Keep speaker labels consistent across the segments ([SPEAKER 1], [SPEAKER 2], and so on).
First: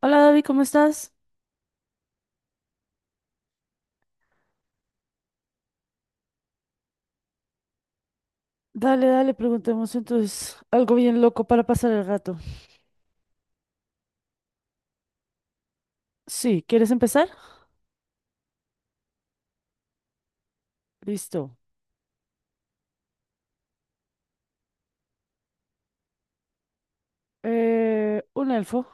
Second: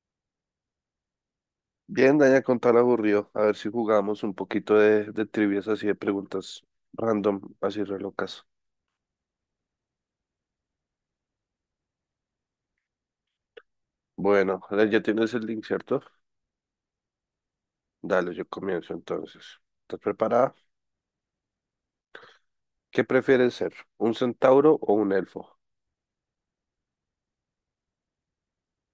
[SPEAKER 1] Hola David, ¿cómo estás?
[SPEAKER 2] Bien, Daña, con tal aburrido. A ver si jugamos un poquito de trivias así de preguntas random, así re locas.
[SPEAKER 1] Dale, dale, preguntemos entonces algo bien loco para pasar el rato.
[SPEAKER 2] Bueno, ahora ya tienes el link, ¿cierto?
[SPEAKER 1] Sí, ¿quieres empezar?
[SPEAKER 2] Dale, yo comienzo entonces. ¿Estás preparada?
[SPEAKER 1] Listo.
[SPEAKER 2] ¿Qué prefieres ser? ¿Un centauro o un elfo?
[SPEAKER 1] Un elfo.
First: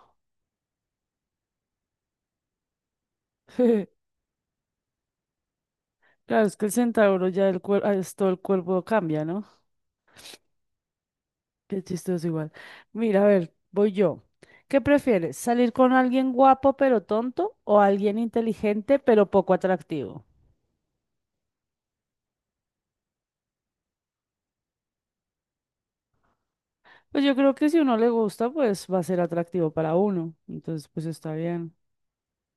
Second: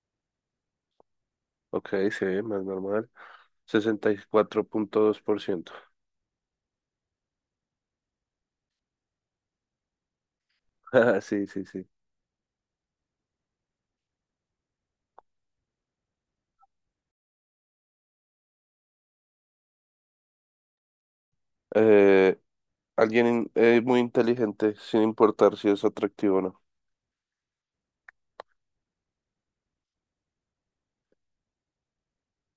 [SPEAKER 2] Ok, sí, más normal. 64.2%.
[SPEAKER 1] Claro, es que el centauro ya el cuerpo, todo el cuerpo cambia, ¿no?
[SPEAKER 2] Ah, sí, sí,
[SPEAKER 1] Qué
[SPEAKER 2] sí.
[SPEAKER 1] chistoso igual. Mira, a ver, voy yo. ¿Qué prefieres? ¿Salir con alguien guapo pero tonto o alguien inteligente pero poco atractivo?
[SPEAKER 2] Eh, Alguien muy inteligente, sin importar si es atractivo o no.
[SPEAKER 1] Pues yo creo que si uno le gusta, pues va a ser atractivo para uno. Entonces, pues está bien.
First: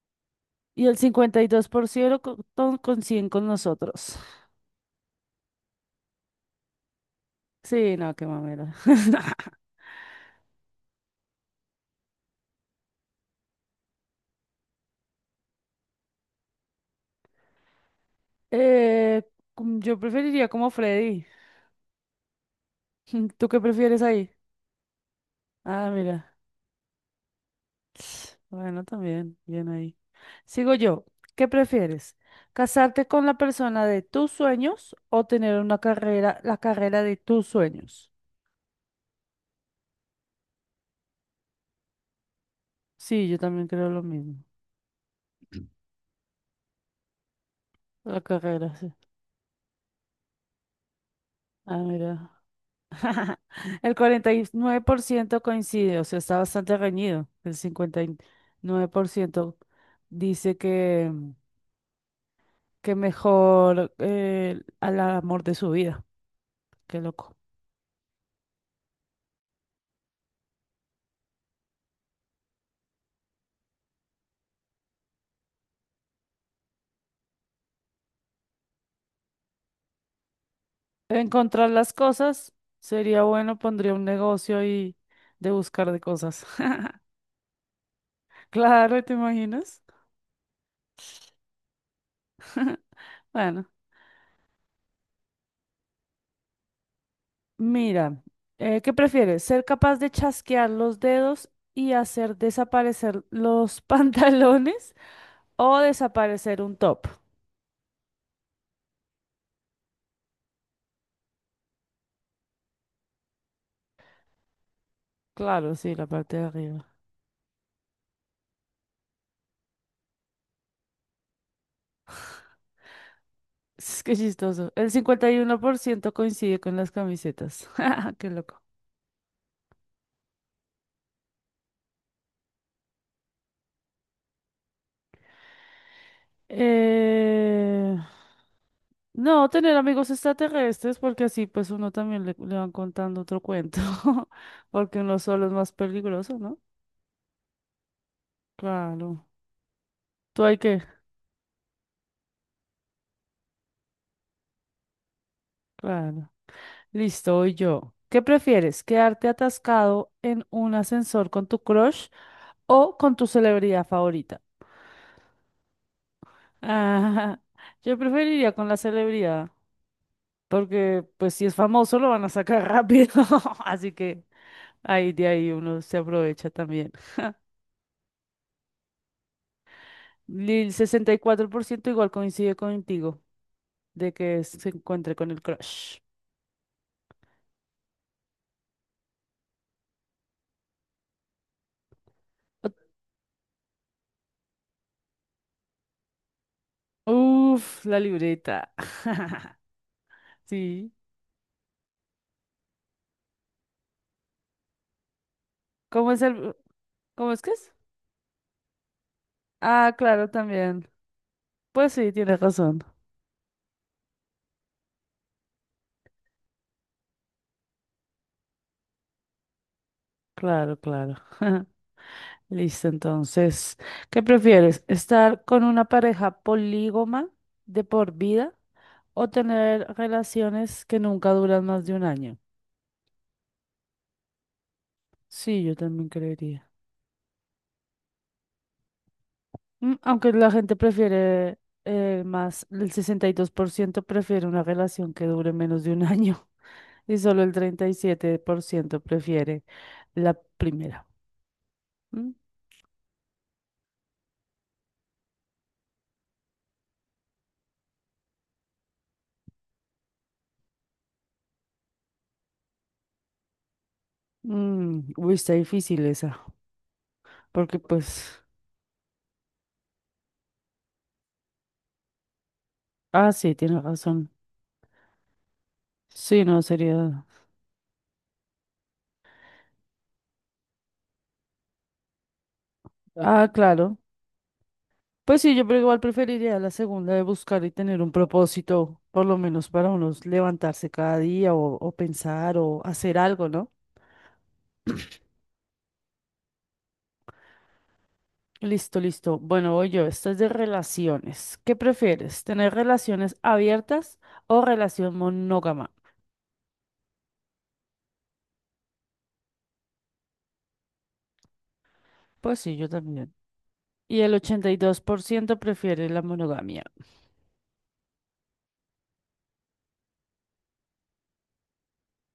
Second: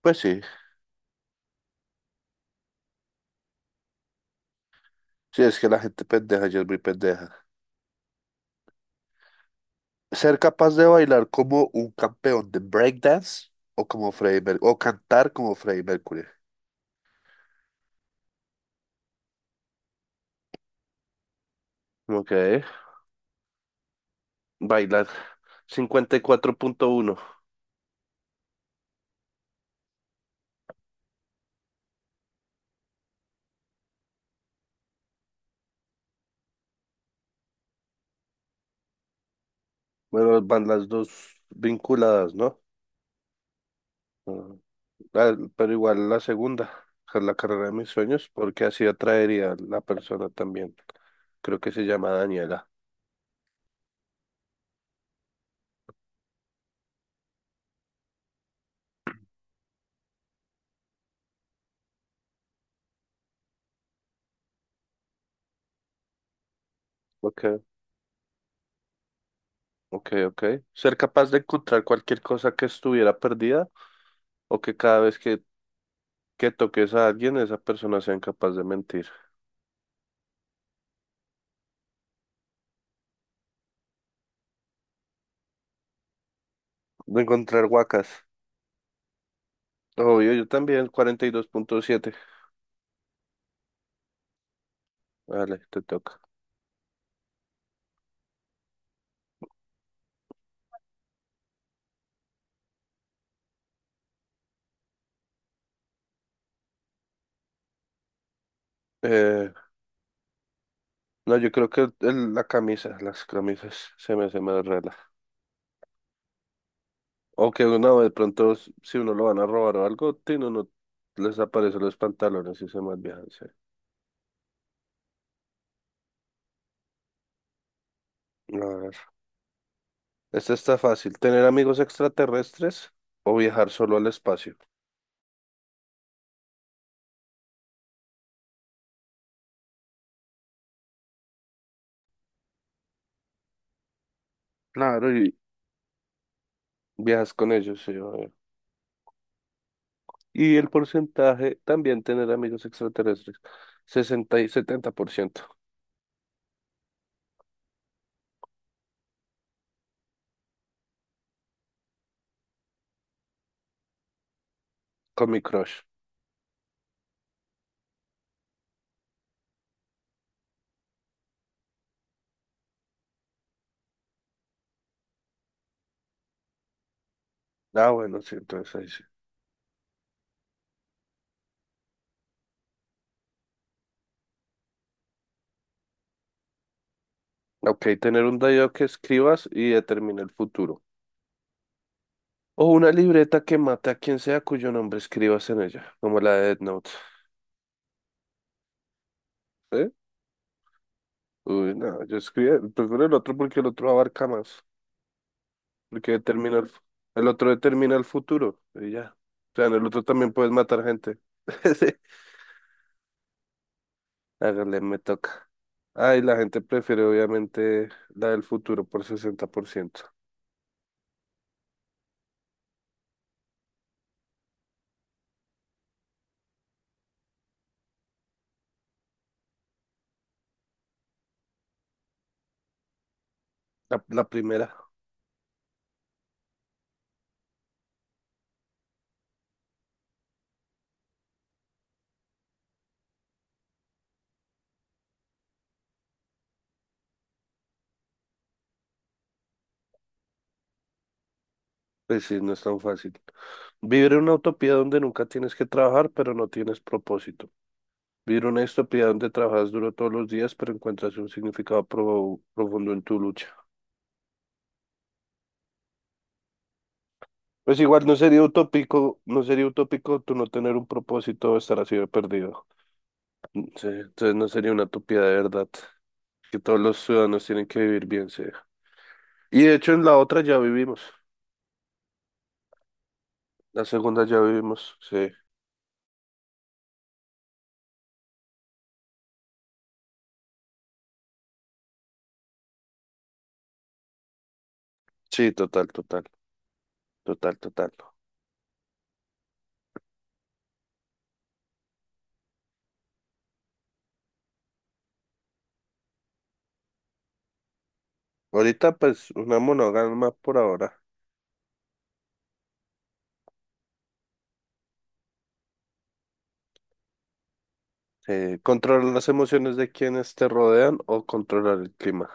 [SPEAKER 2] Pues sí,
[SPEAKER 1] Y el 52% con 100 con nosotros.
[SPEAKER 2] sí, es que la gente pendeja, yo es muy pendeja.
[SPEAKER 1] Sí, no, qué mamera.
[SPEAKER 2] Ser capaz de bailar como un campeón de breakdance o como Freddie Mercury, o cantar como Freddie Mercury.
[SPEAKER 1] Eh, yo preferiría como Freddy.
[SPEAKER 2] Ok,
[SPEAKER 1] ¿Tú qué prefieres ahí?
[SPEAKER 2] bailar.
[SPEAKER 1] Ah,
[SPEAKER 2] Cincuenta y
[SPEAKER 1] mira.
[SPEAKER 2] cuatro punto uno.
[SPEAKER 1] Bueno, también, bien ahí. Sigo yo. ¿Qué prefieres? ¿Casarte con la persona de tus sueños o tener una carrera, la carrera de tus sueños?
[SPEAKER 2] Bueno, van las dos vinculadas, ¿no?
[SPEAKER 1] Sí, yo también creo lo mismo.
[SPEAKER 2] Ah, pero igual la segunda, que es la carrera de mis
[SPEAKER 1] La
[SPEAKER 2] sueños, porque
[SPEAKER 1] carrera,
[SPEAKER 2] así
[SPEAKER 1] sí.
[SPEAKER 2] atraería a la persona también. Creo que
[SPEAKER 1] Ah,
[SPEAKER 2] se llama
[SPEAKER 1] mira.
[SPEAKER 2] Daniela.
[SPEAKER 1] El 49% coincide, o sea, está bastante reñido. El 59% dice que mejor al amor de su vida. Qué loco.
[SPEAKER 2] Ok, ok, ok. Ser capaz de encontrar cualquier cosa que estuviera perdida o que cada vez que toques a alguien, esa persona sea incapaz de mentir.
[SPEAKER 1] Encontrar las cosas sería bueno, pondría un negocio y de buscar de cosas.
[SPEAKER 2] De encontrar huacas.
[SPEAKER 1] Claro, ¿te imaginas?
[SPEAKER 2] Obvio, yo también, 42.7.
[SPEAKER 1] Bueno,
[SPEAKER 2] Vale, te toca.
[SPEAKER 1] mira, ¿qué prefieres? ¿Ser capaz de chasquear los dedos y hacer desaparecer los pantalones o desaparecer un top?
[SPEAKER 2] Eh, no, yo creo que la camisa, las camisas, se me rela.
[SPEAKER 1] Claro, sí, la parte de arriba.
[SPEAKER 2] O que uno de pronto, si uno lo van a robar o algo, tino, no les aparecen los pantalones y se malviajan, sí.
[SPEAKER 1] Es que chistoso. El 51% coincide con las camisetas. Qué
[SPEAKER 2] A
[SPEAKER 1] loco.
[SPEAKER 2] ver, esta está fácil. ¿Tener amigos extraterrestres o viajar solo al espacio?
[SPEAKER 1] Eh... No, tener amigos extraterrestres, porque así pues uno también le van contando otro cuento, porque
[SPEAKER 2] Claro,
[SPEAKER 1] uno
[SPEAKER 2] y
[SPEAKER 1] solo es más peligroso, ¿no?
[SPEAKER 2] viajas con ellos, sí, obvio.
[SPEAKER 1] Claro. ¿Tú
[SPEAKER 2] Y
[SPEAKER 1] hay
[SPEAKER 2] el
[SPEAKER 1] que?
[SPEAKER 2] porcentaje, también tener amigos extraterrestres, 60 y 70%
[SPEAKER 1] Claro. Listo, voy yo. ¿Qué prefieres? ¿Quedarte atascado en un ascensor con tu crush o con tu celebridad favorita?
[SPEAKER 2] con mi crush.
[SPEAKER 1] Ah, yo preferiría con la celebridad. Porque pues si es famoso lo van a sacar rápido. Así que ahí de ahí uno se aprovecha también.
[SPEAKER 2] Ah, bueno, sí, entonces ahí sí.
[SPEAKER 1] Y el 64% igual coincide contigo de que se encuentre con el crush.
[SPEAKER 2] Ok, tener un diario que escribas y determine el futuro. O
[SPEAKER 1] Ot-
[SPEAKER 2] una libreta que mate a quien sea cuyo nombre escribas en ella, como la de Death Note.
[SPEAKER 1] Uf, la libreta.
[SPEAKER 2] ¿Eh?
[SPEAKER 1] Sí.
[SPEAKER 2] Uy, no, yo escribí, prefiero el otro porque el otro abarca más,
[SPEAKER 1] ¿Cómo
[SPEAKER 2] porque
[SPEAKER 1] es el...
[SPEAKER 2] determina el
[SPEAKER 1] ¿Cómo es
[SPEAKER 2] otro
[SPEAKER 1] que es?
[SPEAKER 2] determina el futuro, y ya. O sea, en el
[SPEAKER 1] Ah,
[SPEAKER 2] otro
[SPEAKER 1] claro,
[SPEAKER 2] también puedes matar
[SPEAKER 1] también.
[SPEAKER 2] gente. Sí.
[SPEAKER 1] Pues sí, tienes razón.
[SPEAKER 2] Hágale, me toca. Ay, la gente prefiere obviamente la del futuro por 60%.
[SPEAKER 1] Claro, claro. Listo, entonces, ¿qué prefieres? ¿Estar con una pareja polígoma de por vida? O tener relaciones que nunca duran más de un año.
[SPEAKER 2] La primera,
[SPEAKER 1] Sí, yo también creería. Aunque la gente prefiere más, el 62% prefiere una relación que dure menos de un año y solo el 37% prefiere la primera.
[SPEAKER 2] pues
[SPEAKER 1] Mm,
[SPEAKER 2] sí, no es tan fácil. Vivir en una utopía donde nunca tienes que trabajar, pero no tienes propósito. Vivir una utopía donde trabajas duro todos los días, pero encuentras un significado profundo en tu lucha.
[SPEAKER 1] uy, está difícil esa, porque
[SPEAKER 2] Pues igual no
[SPEAKER 1] pues,
[SPEAKER 2] sería utópico, no sería utópico tú no tener un propósito o estar así de perdido.
[SPEAKER 1] ah, sí,
[SPEAKER 2] Mm,
[SPEAKER 1] tiene
[SPEAKER 2] sí,
[SPEAKER 1] razón.
[SPEAKER 2] entonces no sería una utopía de verdad,
[SPEAKER 1] Sí,
[SPEAKER 2] que
[SPEAKER 1] no,
[SPEAKER 2] todos los
[SPEAKER 1] sería...
[SPEAKER 2] ciudadanos tienen que vivir bien, sí. Y de hecho en la otra ya vivimos,
[SPEAKER 1] Ah,
[SPEAKER 2] la
[SPEAKER 1] claro,
[SPEAKER 2] segunda ya vivimos, sí.
[SPEAKER 1] pues sí, yo pero igual preferiría la segunda de buscar y tener un propósito, por lo menos para unos levantarse cada día o pensar o hacer algo, ¿no?
[SPEAKER 2] Sí, total, total, total, total.
[SPEAKER 1] Listo, listo. Bueno, voy yo, esto es de relaciones. ¿Qué prefieres? ¿Tener relaciones abiertas o relación monógama?
[SPEAKER 2] Ahorita pues una monógama por ahora.
[SPEAKER 1] Pues sí, yo también. Y el 82% prefiere la monogamia.
[SPEAKER 2] Controlar las emociones de quienes te rodean o controlar el clima.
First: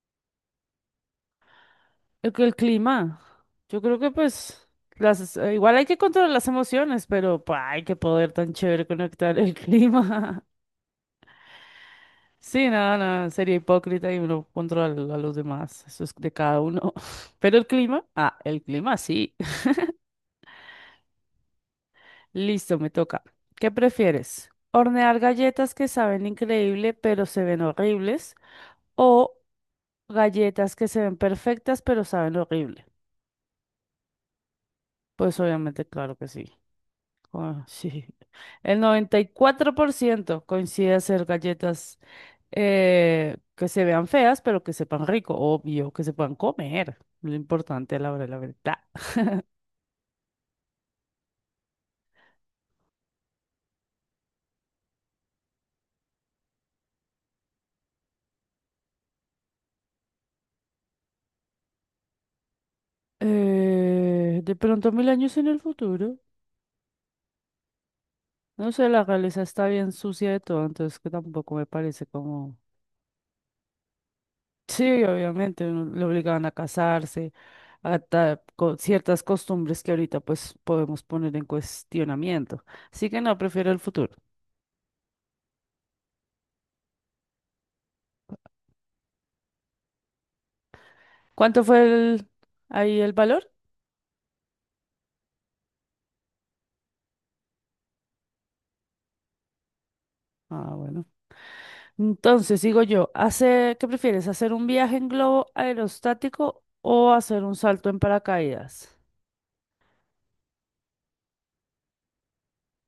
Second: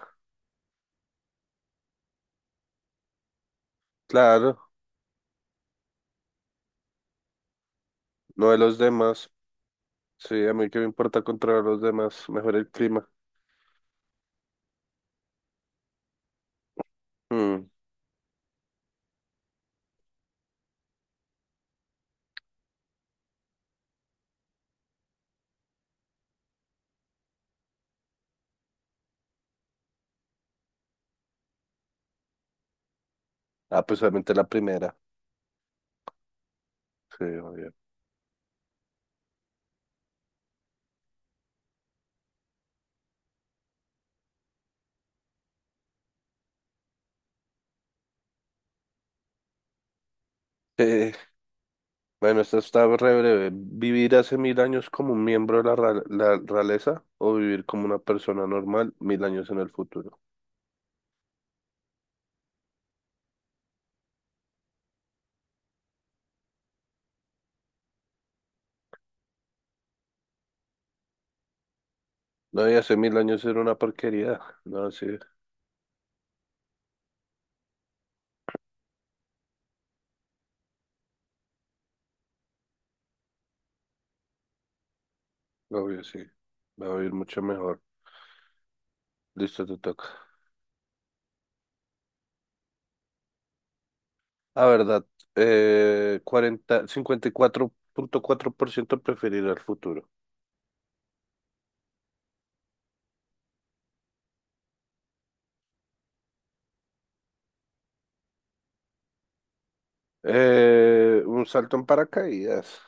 [SPEAKER 1] El clima. Yo creo que
[SPEAKER 2] Claro,
[SPEAKER 1] pues las, igual hay que controlar las emociones, pero pues, hay que poder
[SPEAKER 2] no
[SPEAKER 1] tan
[SPEAKER 2] de los
[SPEAKER 1] chévere
[SPEAKER 2] demás.
[SPEAKER 1] conectar el clima.
[SPEAKER 2] Sí, a mí que me importa controlar a los demás, mejor
[SPEAKER 1] Sí,
[SPEAKER 2] el
[SPEAKER 1] nada,
[SPEAKER 2] clima.
[SPEAKER 1] nada, sería hipócrita y no controlar a los demás. Eso es de cada uno. Pero el
[SPEAKER 2] Mm.
[SPEAKER 1] clima, ah, el clima sí. Listo, me toca. ¿Qué prefieres? ¿Hornear galletas que saben increíble pero se ven horribles? ¿O galletas que se ven perfectas pero saben horrible?
[SPEAKER 2] Ah, pues obviamente la primera.
[SPEAKER 1] Pues obviamente, claro que sí.
[SPEAKER 2] Sí,
[SPEAKER 1] Ah,
[SPEAKER 2] obvio.
[SPEAKER 1] sí. El 94% coincide hacer galletas que se vean feas, pero que sepan rico, obvio, que se puedan comer. Lo importante a la hora de la verdad.
[SPEAKER 2] Eh, bueno, esta está re breve. ¿Vivir hace mil años como un miembro de la realeza o vivir como una persona normal mil años en el futuro?
[SPEAKER 1] De pronto 1000 años en el futuro. No sé, la realeza está bien sucia de todo, entonces que tampoco me parece como...
[SPEAKER 2] No, y hace mil años era una porquería. No,
[SPEAKER 1] Sí,
[SPEAKER 2] sí,
[SPEAKER 1] obviamente, uno- le obligaban a casarse, ciertas costumbres que ahorita pues podemos poner en cuestionamiento. Así que no, prefiero el futuro.
[SPEAKER 2] obvio, sí. Va a vivir mucho mejor. Listo, te toca.
[SPEAKER 1] ¿Cuánto fue el, ahí el valor?
[SPEAKER 2] La verdad, cuarenta cincuenta y cuatro punto cuatro por ciento preferir el futuro.
[SPEAKER 1] Ah, bueno. Entonces, digo yo, hace, ¿qué prefieres? ¿Hacer un viaje en globo aerostático o hacer un salto en paracaídas?
[SPEAKER 2] Un salto en paracaídas.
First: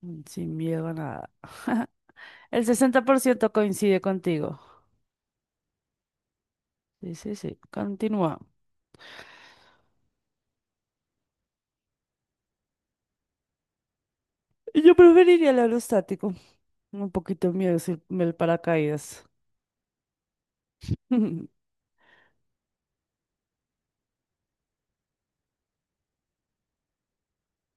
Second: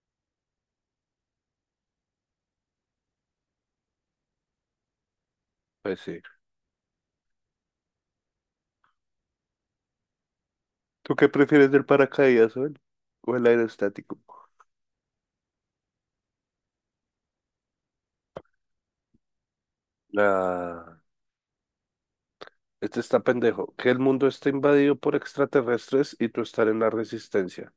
[SPEAKER 1] Sin miedo a nada. El 60% coincide contigo.
[SPEAKER 2] Pues sí.
[SPEAKER 1] Sí, sí, sí. Continúa.
[SPEAKER 2] ¿Tú qué prefieres del paracaídas o el aerostático?
[SPEAKER 1] Yo preferiría el aerostático. Un poquito miedo si el paracaídas.
[SPEAKER 2] La... Este está pendejo. Que el mundo esté invadido por extraterrestres y tú estar en la resistencia.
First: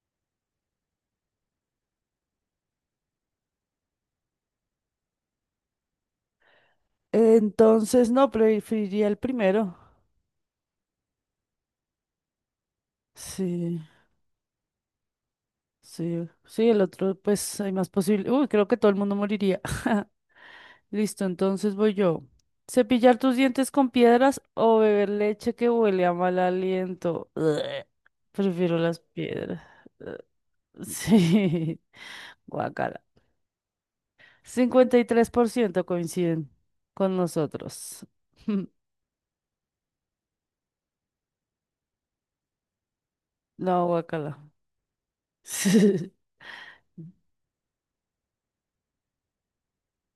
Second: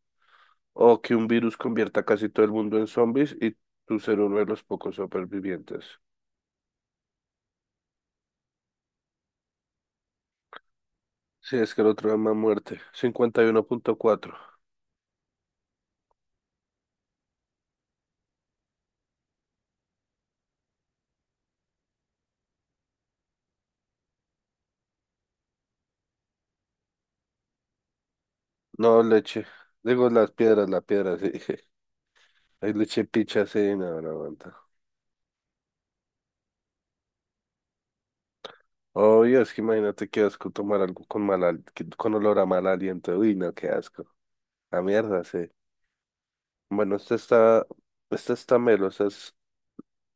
[SPEAKER 2] O que un virus convierta casi todo el mundo en zombies y tú ser uno de los pocos supervivientes.
[SPEAKER 1] Entonces, no, preferiría el primero.
[SPEAKER 2] Sí, es que el otro llama muerte. cincuenta y uno
[SPEAKER 1] Sí,
[SPEAKER 2] punto cuatro
[SPEAKER 1] sí, sí, el otro, pues hay más posible. Uy, creo que todo el mundo moriría. Listo, entonces voy yo. Cepillar tus dientes con piedras o beber leche que huele a mal aliento. Ugh. Prefiero las
[SPEAKER 2] No, leche.
[SPEAKER 1] piedras.
[SPEAKER 2] Digo
[SPEAKER 1] Ugh.
[SPEAKER 2] las piedras, la piedra, sí.
[SPEAKER 1] Sí,
[SPEAKER 2] Hay
[SPEAKER 1] guacala.
[SPEAKER 2] leche picha, sí, no aguanta.
[SPEAKER 1] 53% coinciden con nosotros.
[SPEAKER 2] Obvio, es que imagínate qué asco tomar algo con con olor a mal aliento. Uy, no, qué
[SPEAKER 1] No,
[SPEAKER 2] asco.
[SPEAKER 1] guacala.
[SPEAKER 2] La mierda, sí. Bueno, esta está melo,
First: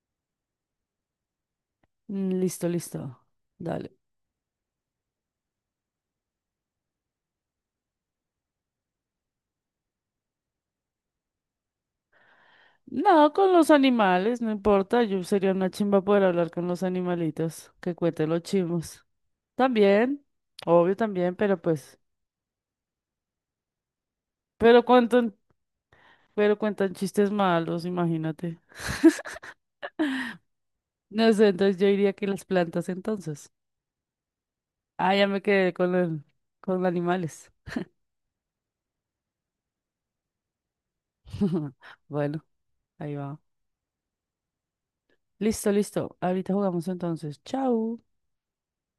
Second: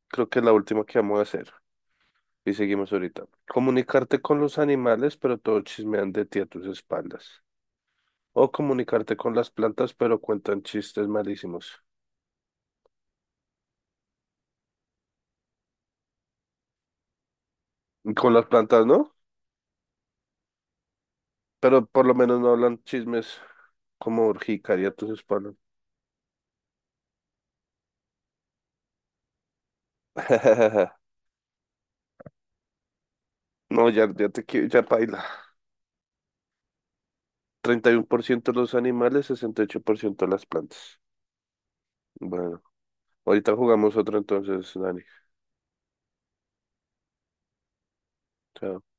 [SPEAKER 2] creo que es la última que vamos a hacer.
[SPEAKER 1] Mm.
[SPEAKER 2] Y
[SPEAKER 1] Listo,
[SPEAKER 2] seguimos
[SPEAKER 1] listo.
[SPEAKER 2] ahorita.
[SPEAKER 1] Dale.
[SPEAKER 2] Comunicarte con los animales, pero todos chismean de ti a tus espaldas. O comunicarte con las plantas, pero cuentan chistes malísimos.
[SPEAKER 1] No, con los animales, no importa. Yo sería una chimba poder hablar con los animalitos. Que cuente
[SPEAKER 2] Con
[SPEAKER 1] los
[SPEAKER 2] las plantas,
[SPEAKER 1] chimos.
[SPEAKER 2] ¿no?
[SPEAKER 1] También, obvio también, pero
[SPEAKER 2] Pero
[SPEAKER 1] pues.
[SPEAKER 2] por lo menos no hablan chismes. Como
[SPEAKER 1] Pero
[SPEAKER 2] urgicaria tus
[SPEAKER 1] cuentan,
[SPEAKER 2] espaldas.
[SPEAKER 1] pero cuentan chistes malos, imagínate. No sé, entonces yo diría que las plantas entonces.
[SPEAKER 2] No, ya, ya te quiero, ya
[SPEAKER 1] Ah,
[SPEAKER 2] paila.
[SPEAKER 1] ya me quedé con animales.
[SPEAKER 2] 31% los animales, 68% las plantas.
[SPEAKER 1] Bueno,
[SPEAKER 2] Bueno,
[SPEAKER 1] ahí va.
[SPEAKER 2] ahorita jugamos otro entonces, Dani.
[SPEAKER 1] Listo, listo. Ahorita jugamos entonces. Chao.
[SPEAKER 2] Chao.